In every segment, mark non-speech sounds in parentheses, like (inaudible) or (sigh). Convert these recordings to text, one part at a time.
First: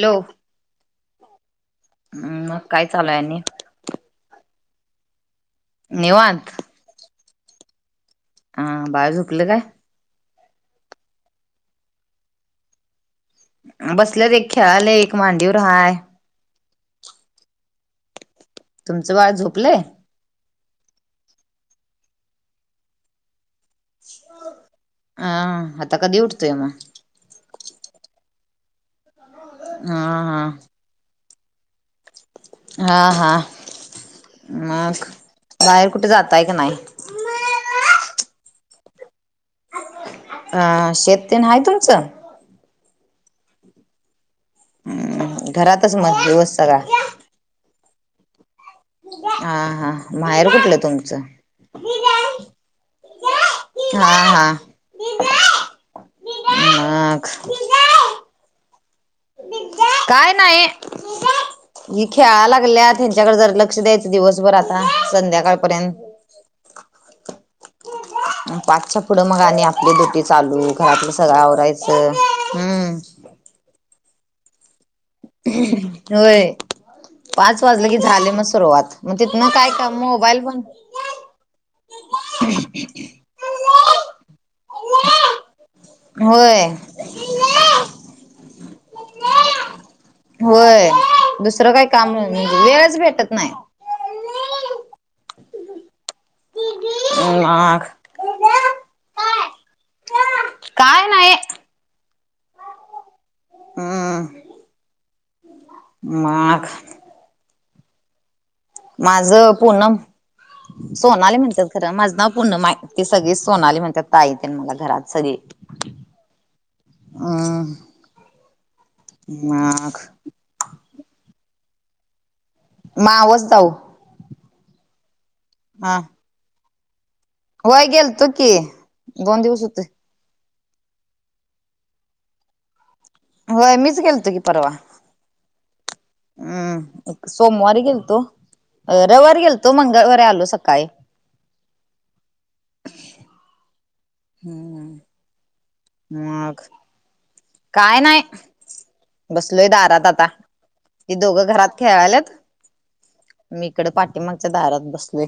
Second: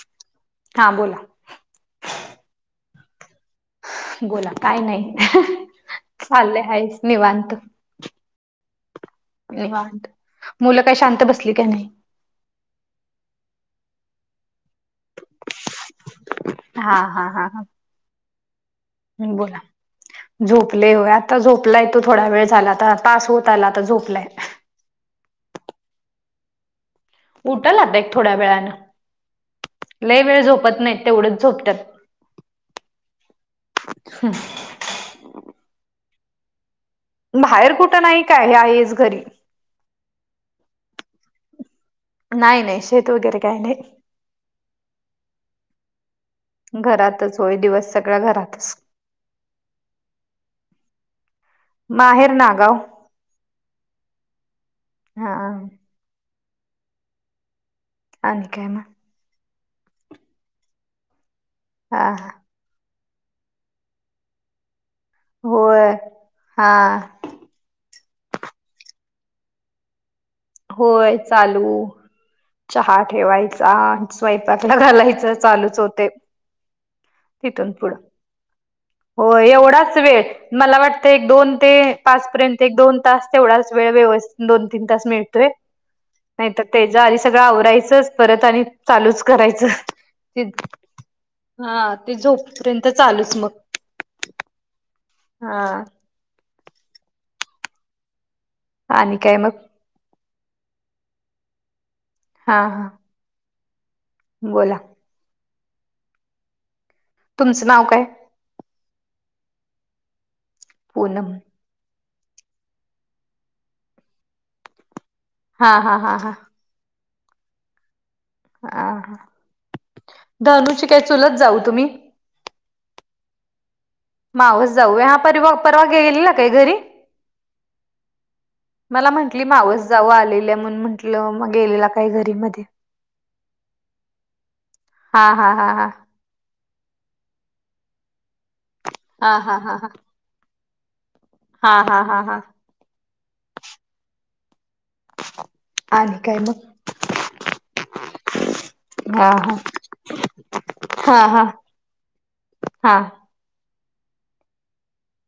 Hello. हां बोला. हम् मग काय चालू आहे आणि बोला काय नाही निवांत चालले आहेच निवांत. हा बाळ झोप वा मुलं काय शांत बसली काय नाही. बसलं र एक खेळाले एक मांडीवर हाय. हा हा हा हा. तुमचं बाळ बोला झोपलंय. झोपले होय आता झोपलाय तो थोडा वेळ झाला तर तास होत आला आता झोपलाय. हा आता कधी उठतोय मग. उठ ला आत एक थोड्या हा वेळानं लय वेळ हा झोपत नाही तेवढंच झोपत्यात. हा हा मग बाहेर कुठे जाताय क नाही. बाहेर कुठं नाही काय हे आहेच घरी अ शेततेन आहे तुमचं. नाही नाही शेत वगैरे काही नाही. हम् घरातच मग दिवस सगळा घरातच होय दिवस सगळा घरातच. हा हा माहेर कुठलं तुमचं माहेर नागाव हा हा हा. आणि काय मग. काय नाही ही हा खेळा लागल्या त्यांच्याकडे जर लक्ष द्यायचं. दिवसभर आता होय हा संध्याकाळपर्यंत पाचच्या पुढं मग आणि आपली ड्युटी चालू घरातलं होय सगळं चालू आवरायचं हम्म चहा ठेवायचा स्वयंपाकला घालायचं चालूच होते. होय पाच तिथून वाजले पुढं की झाले मग सुरुवात मग हो तिथनं काय का एवढाच वेळ मोबाईल पण मला वाटत एक दोन ते पाच पर्यंत एक दोन तास तेवढाच वेळ व्यवस्थित दोन तीन तास मिळ नाही तर होय तेच्या आधी सगळं आवरायचंच परत आणि चालूच करायचं. ते होय दुसरं काही हा काम ते म्हणजे झोपपर्यंत वेळच भेटत चालूच मग नाही. हा. आख. आणि काय मग. काय नाही. हा हा. हा. बोला. मग. तुमचं नाव काय. माझ पूनम पूनम सोनाली म्हणतात. तर माझं नाव पूनम आहे मा त सगळी सोनाली म्हणतात ताई तेन मला घरात सगळी. हा हा हा हा आ आ धनुची काय चुलत जाऊ तुम्ही मावस जाऊ मावस जाऊ हा परवा हा परवाग्या गेले ना काही घरी होय गेलतो की मला दोन म्हटली दिवस होते मावस जाऊ आलेल्या म्हून म्हंट लं मग गेलेला काय घरी मध्ये होय मीच गेलतो की परवा हा हा हा हा हम्म सोमवारी गेलतो हा रविवारी हा गेलतो हा मंगळवारी आलो सकाळी हा हा हा हा हम् ह काय मग काय नाही हा बसलोय दारात आता हे हा हा दोघं घरात खेळावायलात हा हा मी इकडे पाठीमागच्या दारात बसले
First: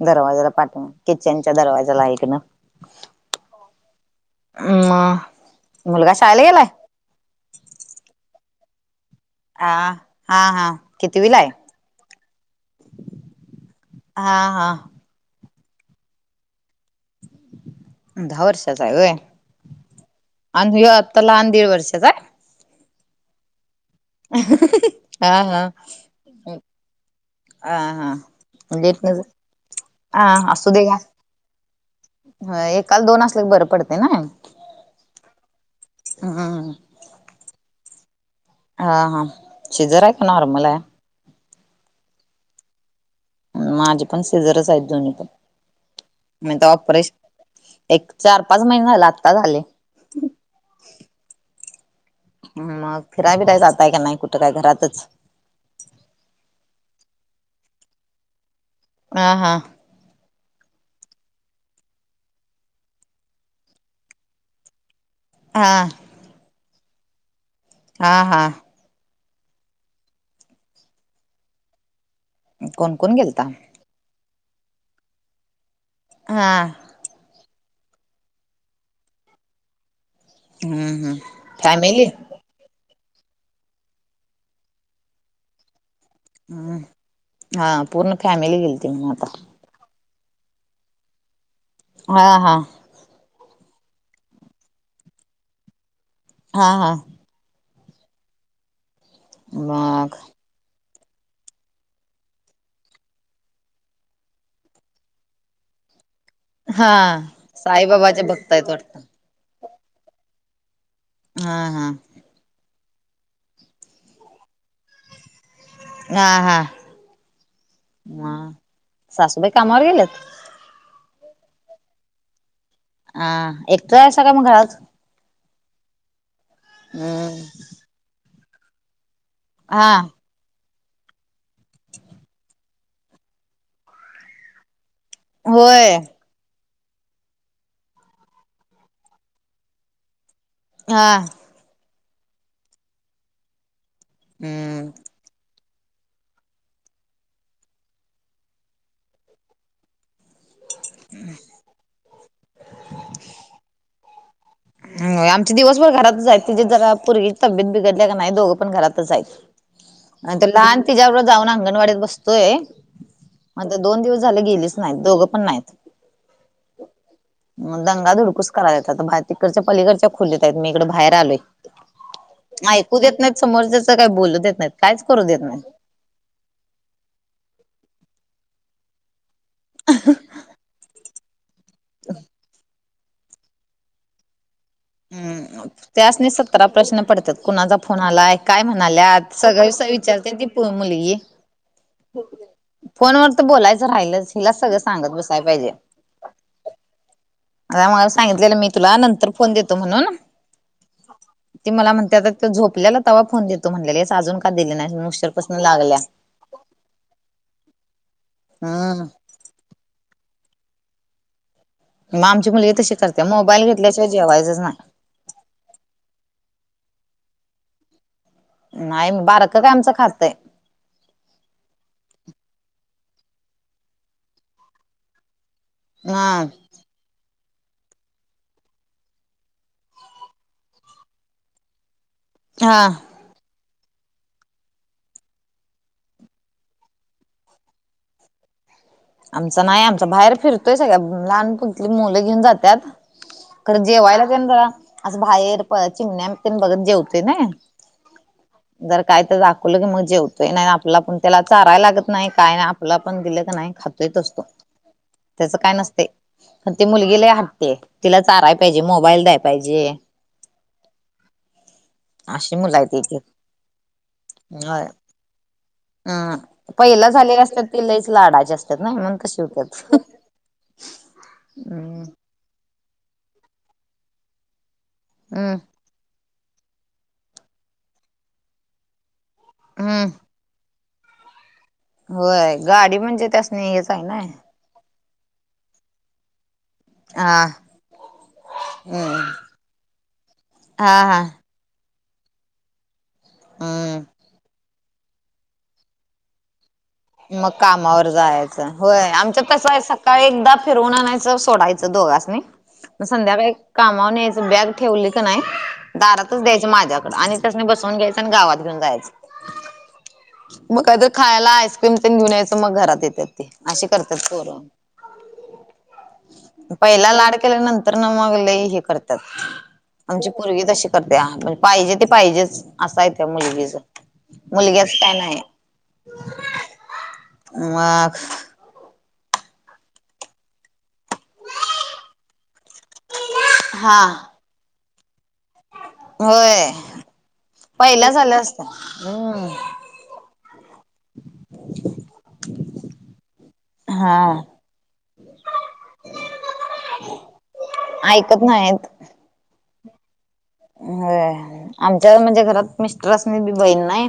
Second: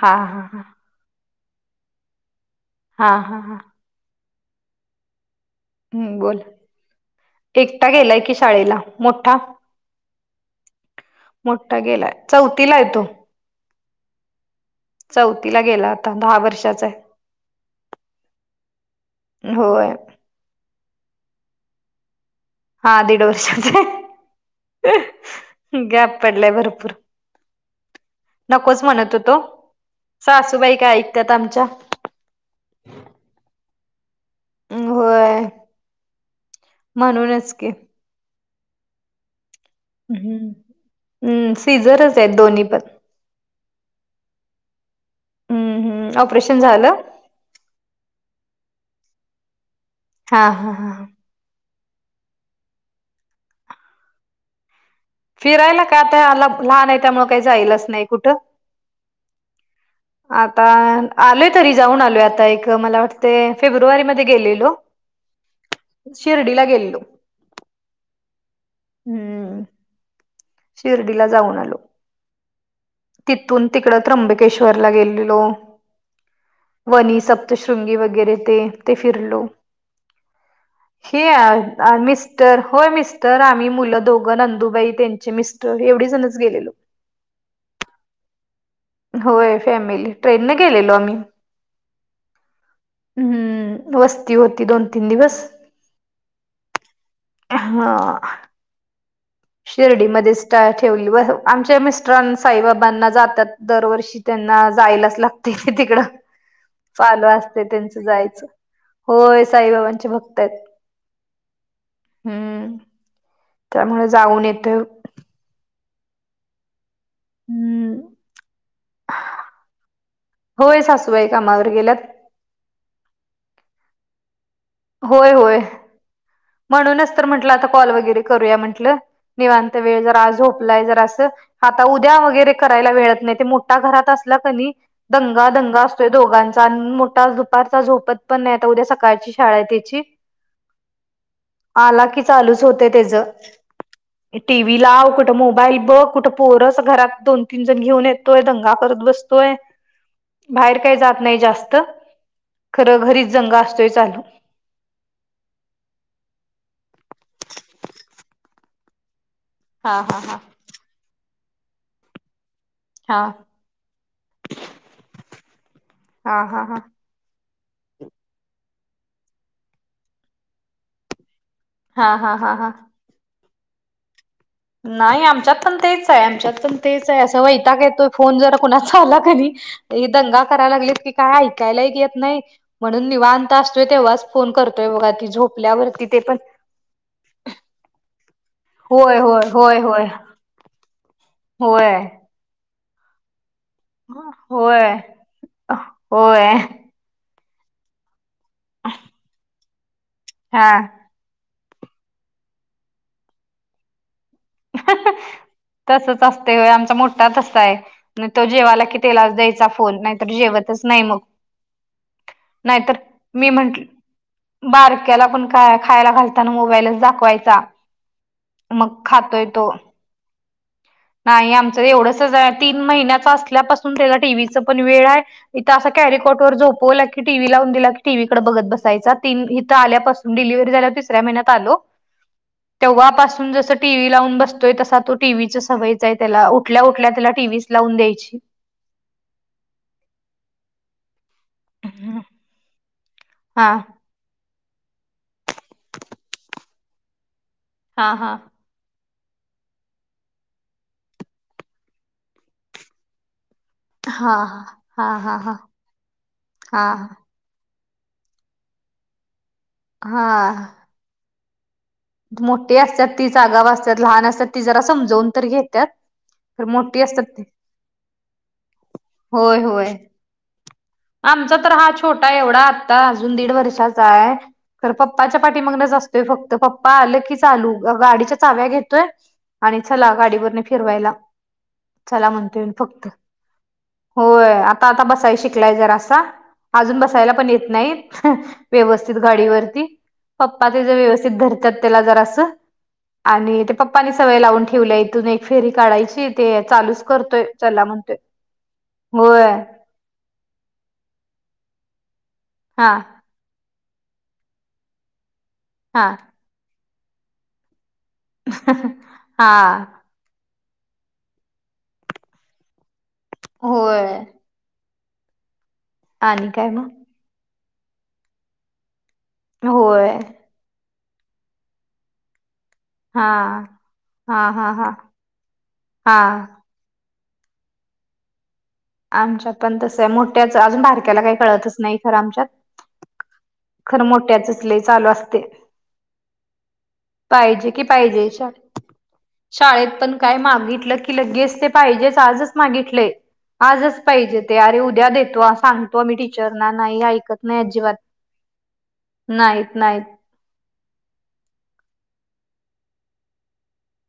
हा हा हा दरवाज्याला पाठीिमाग किचन च्या दरवाजाला एकक ना हा हा हां हम हम् बोल एकटा गेलाय की शाळेला मोठा ह हा हा कितवीला आहे मोठा गेलाय चौथीला येतो हा हा चौथीला गेला आता दहा वर्षाच आहे दहा वर्षाचा आहे वय होय आणि आत्ता लहान दीड वर्षाचा आहे हा दीड वर्ष हा गॅप पडलाय भरपूर आ हा नकोच म्हणत लेटन होतो सासूबाई काय ऐकतात आमच्या ह एकाल दोन असल्या क बरं पडते ना होय हम्म म्हणूनच क हा हा शेजरय का हम्म. नॉर्मल आहे हम्म सीझरच आहेत दोन्ही पण माझे पण सिजरच आहेत जुनी हम्म पण म ऑपरेशन झालं. ऑपरेश एक चार पाच महिने झाला आत्ता झाले हा हा हा ह मग फिरायवी नाहीय जातय का नाही कुठं काय घरातच फिरायला काय आताला लहान आहे त्यामुळ काही जाईलच नाही कुठं आ हा आता आलोय तरी जाऊन आलोय आता एक मला वाटते फेब्रुवारीमध्येध्ये गेलेलो हा शिर्डीला गेल्लो हा हा हम्म शिर्डीला जाऊन आलो कोण कोण गेलता तिथून तिकड त्र्यंबकेश्वर ला गेलेलो हा वणी सप्तशृंगी वगैरे ते ते फिरलो हम्म हम्म हे मस् फॅमिली मिस्टर होय मिस्टर आम्ही मुलं दोघं नंदुबाई त्यांचे मिस्टर एवढी जण हम्म, हा पूर्ण फॅमिली गेल त म्हग आता. होय फॅमिली, ट्रेन ट ने गेलेला आम्ही. हा, हा, हम्म, वस्ती होती दोन तीन दिवस हा, हा, हा. मग शिर्डीमध्येच ठेवली, आमच्या मिस्टरां साईबाबांना जातात. दरवर्षी त्यांना जायलाच लागत. त तिकडं हा चालू असते त्यांच साईबाबाचे जायचं भक्त आहेत वाटत होय साईबाबांचे भक्त ते (unintelligible) हा, हा, हम्म, त्यामुळे जाऊन येतं. हा, हा, हम्म ह सासूबाई कामावर गेल्यात? होय सासूबाई कामावर गेल्यात. अ एक तर आहे सगळ मग घरात (unintelligible) होय, होय, म्हणूनच तर हम्म म्हटलं आता कॉल वगैरे करूया म्हटलं निवांत हा वेळ जर आजो आप जरा अस आता उद्या वगैरे करायला वेळत नाही ते मोठा घरात असला क दंगा, दंगा, होय असतोय दोघांचा. मोठा दुपारचा झोपत पण नाही. आता उद्या सकाळची शाळा आहे त्याची. हा. आला की चालूच होत त्याच, टीव्ही हम्म ला कुठं मो बाई बघ कुठं पोहरस घरात दोन तीन जण घेऊन येतोय दंगा करत बसतोय. बाहेर काही जात नाही जास्त खरं घरीच जंगा असतोय चालू. आमचे दिवसभर घरातच आहेत. तिची जरा पो तब्येत बिघडल्या का नाही दोघं पण घरातच आहेत. हा हा आणि तो लहान तिच्याबरोब जाऊन अंगणवाडीत बसतोय हा आता दोन दिवस झाले गेलेच नाहीत दोघं पण नाहीत. हा हा हा मग दंगा दधुडकूस करायचा तिकडच्या पलीकडच्या खोलीत आहेत मी इकडें बाहेर आले. हा, हा, हा, हा ऐकू देत नाही समोरच्याच, काय बोलू देत नाहीत. कायच नाही करू देत आमच्यात नाहीत पण तेच आहे. आमच्यात पण तेच आहे, अस वैताग येतोय फोन जरा कुणाचा आला क दंगा कराय लागत क काय ऐकायला येत नाही म्हणून नीवांता असतोय तेव्हाच फोन करतोय बघ हम्म, त्यास्नी सत्तरा प्रश्न पडतात. कुणाचा फोन आलाय, काय होय म्हणाल्यात, होय सगळ होय होय विचारते ती मुलगी होय. फोन वर तर बोलायचं राहिलच हिलाच सगळं होय सांगत बसायला पाहिजे. होय. त्यामुळे सांगितलेलं मी तुला नंतर फोन देतो म्हणून. हा. ते मला म्हणते आता झोपलेला तव्हा फोन देतो म्हणलेली अस अजून का दिले नाही नरप तसच असते आमचा मोठा तसाय म्ह तो जेवायला की हम्म तेलाच द्यायचा. फोन, नाही तर जेवतच नाही मग. मग आमची मुलगी तशी नाहीतर करते. मोबाईल घेतल्याशिवाय जेवायच नाही. त्याला पण खायला घालताना मोबाईलच दाखवायचा. मग नाही खातोय बारक तो. काय आमचं खातय नाही आमचं एवढंसच तीन महिन्याच असल्यापासून त्याला टीव्हीच पण वेड आहे. इथं असं हा कॅरीकोट वर झोप होला बोलला की टीव्ही लावून दिला की टी व्हीकडे बघत बसायचा तन इथ आल्यापून डिलव्ह झा तिसऱ्याहि्यात आलो. (inaudible) तेव्हापसून जस टीव्ही लावून बसतोय तसा तो टीव्ही च सवयचा आहे त्याला उठल्या उठल्या त्याला टीव्हीच लावून द्यायची आमच नाही आमचा बाहेर फिरतोय सग का्या लहानप ली मुलं घेऊन जातात हा खरं जेवायलाच ना असं बाहेर प चिमण्या त्यांनी बघत जेवते ना हा हा जर काय तर दाखवलं की मग जेवतोय नाही आपला पण त्याला चाराय लागत नाही काय नाही आपला पण दिलं नाही खात हा हा असतो हा त्याच हा काय नसते पण हा ते मुलगीला हाटते तिला चााराय पाहिजे मोबाईल द्याय पाहिजे हा अशी मोठी मुलं आहेत असतात एक एक. तीच आगाव असतात लहान असतात ती जरा समजवून तर घेतात ह पहिला झालेले असतात ती लईच लाडाचे असतात ना मण तसे होय होत्यात होय आमचा तर हा हम्म छोट ा एवढा आता अजून दीड वर्षाचा आहे ख पप्पाच्या हम्म पाठी मगच असतोय फक्त प् आलं की चालू गाडीच्या चाव्या घेतोय आणि हम्म चला गाडीवर फिरवायला चला होय म्हणत गाडी फक्त म्हणजे त्यासनी हेच आहे ना. होय आता आता बसाय शिकलाय जरा असं अजून बसायला हा पण येत नाही व्यवस्थित हम्म गाडीवरती पप्पा तेच हा हा व्यवस्थित धर ज हम्म. प्नी सवय ला ठेवल्या इथून एक फेरी काढायची ते चालूच करतोय मग चला कामावर म्हणतोय जायचं होय आमचं तसं आहे काय एकदा फिरवून आणायचं सोडायचं दोघासनी हां मग संध्याकाळी कामाून यायच बॅग ठेवली का नाही हा दारात च द्यायचं माझ्याकड आणि तस नाही बसवून घ्यायचं आणि गावात घेऊन हा जायचं मग काय तर खायला आईस्क्रीम प घेऊन यायचं मग घरात येतात ते असे होय करतातर आणि काय मग पहिला लाड केल्या नंतर ना मग ल हे करते होय आमची पूर्ग तशी करते म्हणज पाहिजे ते पाहिजेच असायेत हा मुलगीच हा हा हा मुलग्याच काय नाही हा मग आमच्यात पण तसं आहे मोठ्याच अजून बारक्याला काही कळतच नाही खरं आमच्यात हा खरं मोठ्या चचले चालू असते होय पाहिजे की पहिला पाहिजे झाल्या असत्या हम्म शाळेत पण काय मागितलं की लगे अस पाहिजे आजच मागितले आजच हा पाहिजे ते अरे उद्या देतो सांगतो मही टीचरना नाही ऐकत नाही अजिबात ऐकत नाहीत नाहीत नाहीत अ आमच्या म्हणजे घरात मिस्टरसनी बी बहीण नाही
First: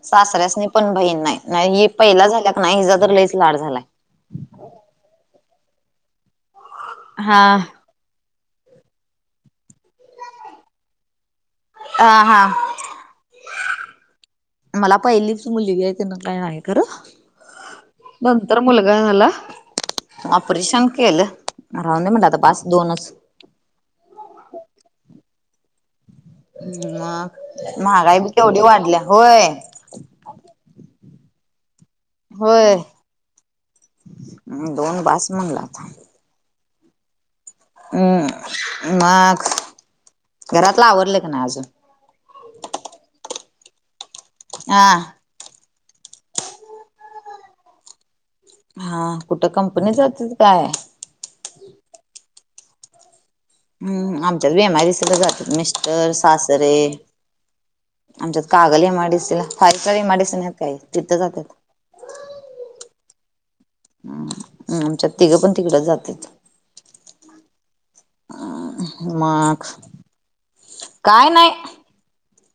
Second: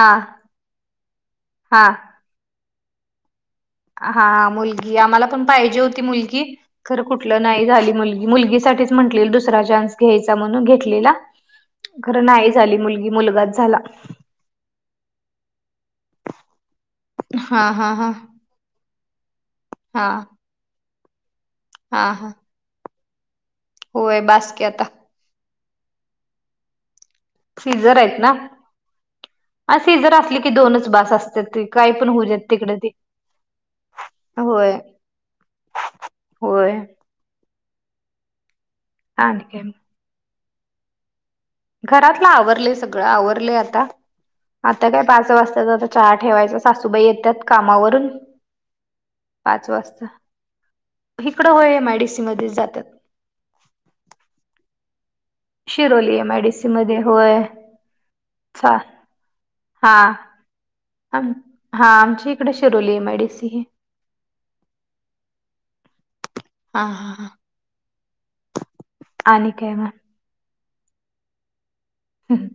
हा सासऱ्यास नाही पण बहीण नाही हा पहिला झाल्या का नाही हिचा तर लईच लाड झालाय हा मुलगी आम्हाला पण पाहिजे होती मुलगी खरं कुठलं हा नाही झाली मुलगी मुलगीसाठी म्हट दुसरा घ्यायचा म्हणून घेतलेला हा खरं नाही हा झाली मुलगी मुलगाच झाला मला पहिलीच मुलगी आहे तीन काय हाय काय खर (unintelligible) हा हा हा नंतर मुलगा आहे मला हा ऑपरेशन केलं राहून नाही हा म्हणट हा आता बस दोनच होय बाासकी आता सीझर महागाई बी तेवढी वाढल्या होय ी जर असली की दोनच बस असते त काही पण होऊ जात तिकडे होय ते होय दोन बास म्हणला आता होय हम् आणि मग काय घरातलं आवरडले का ना आजून घरातलं आवरले सगळं आवरले आता आता काय हा पाच वाजता चहा ठेवायचा सासूबाई येतात कामावरून हा कुठं कंपनी जात काय इिकडं व मॅडिसीमध्येध्ये जातात हम्म आमच्याच बेमारीसध जातात mister Shiroli M I D C सासरे मध्ये होय आमच्यात चा कागल एमआयडीसीला फाय हा स्टार एमआरडीिसी आहेत काय तिथं आम जातात हा आमची इकडे शिरोली एमयडीसी हे हमम आमच्यात तिघं पण तिकडं जातेच हा हा हा. आणि माघ काय मग काय नाही हम्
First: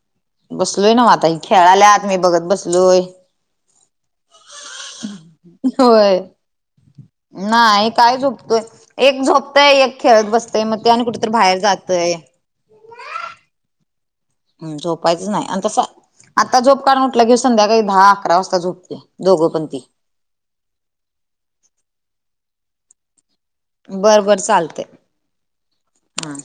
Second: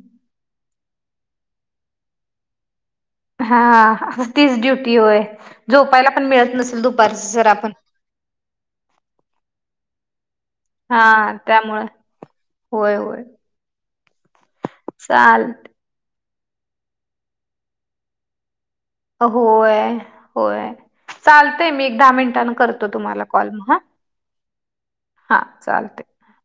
बसलोय ना म आता ह खेळाल्या आत मी बघत बसलोय हा तीच ड्य झोपायला होय पण मिळत नसेल दुपार जर आपण नाही काय झोपतोय एक झोपतंय एक खेळत बसतय मग ते आणि हा कुठेत बाहेर त्यामुळे जातय होय होय झोपायचं नाही चाल आणि तस आता झोप का्ड म्हटलं के संध्याकाळी दहा अकरा वाजता झोपते दोघं पण होय ती होय चालतय मी एक दहा मिनटांने करतो तुम्हाला कॉल मग हा बरं बर चालते हा चालतय. हा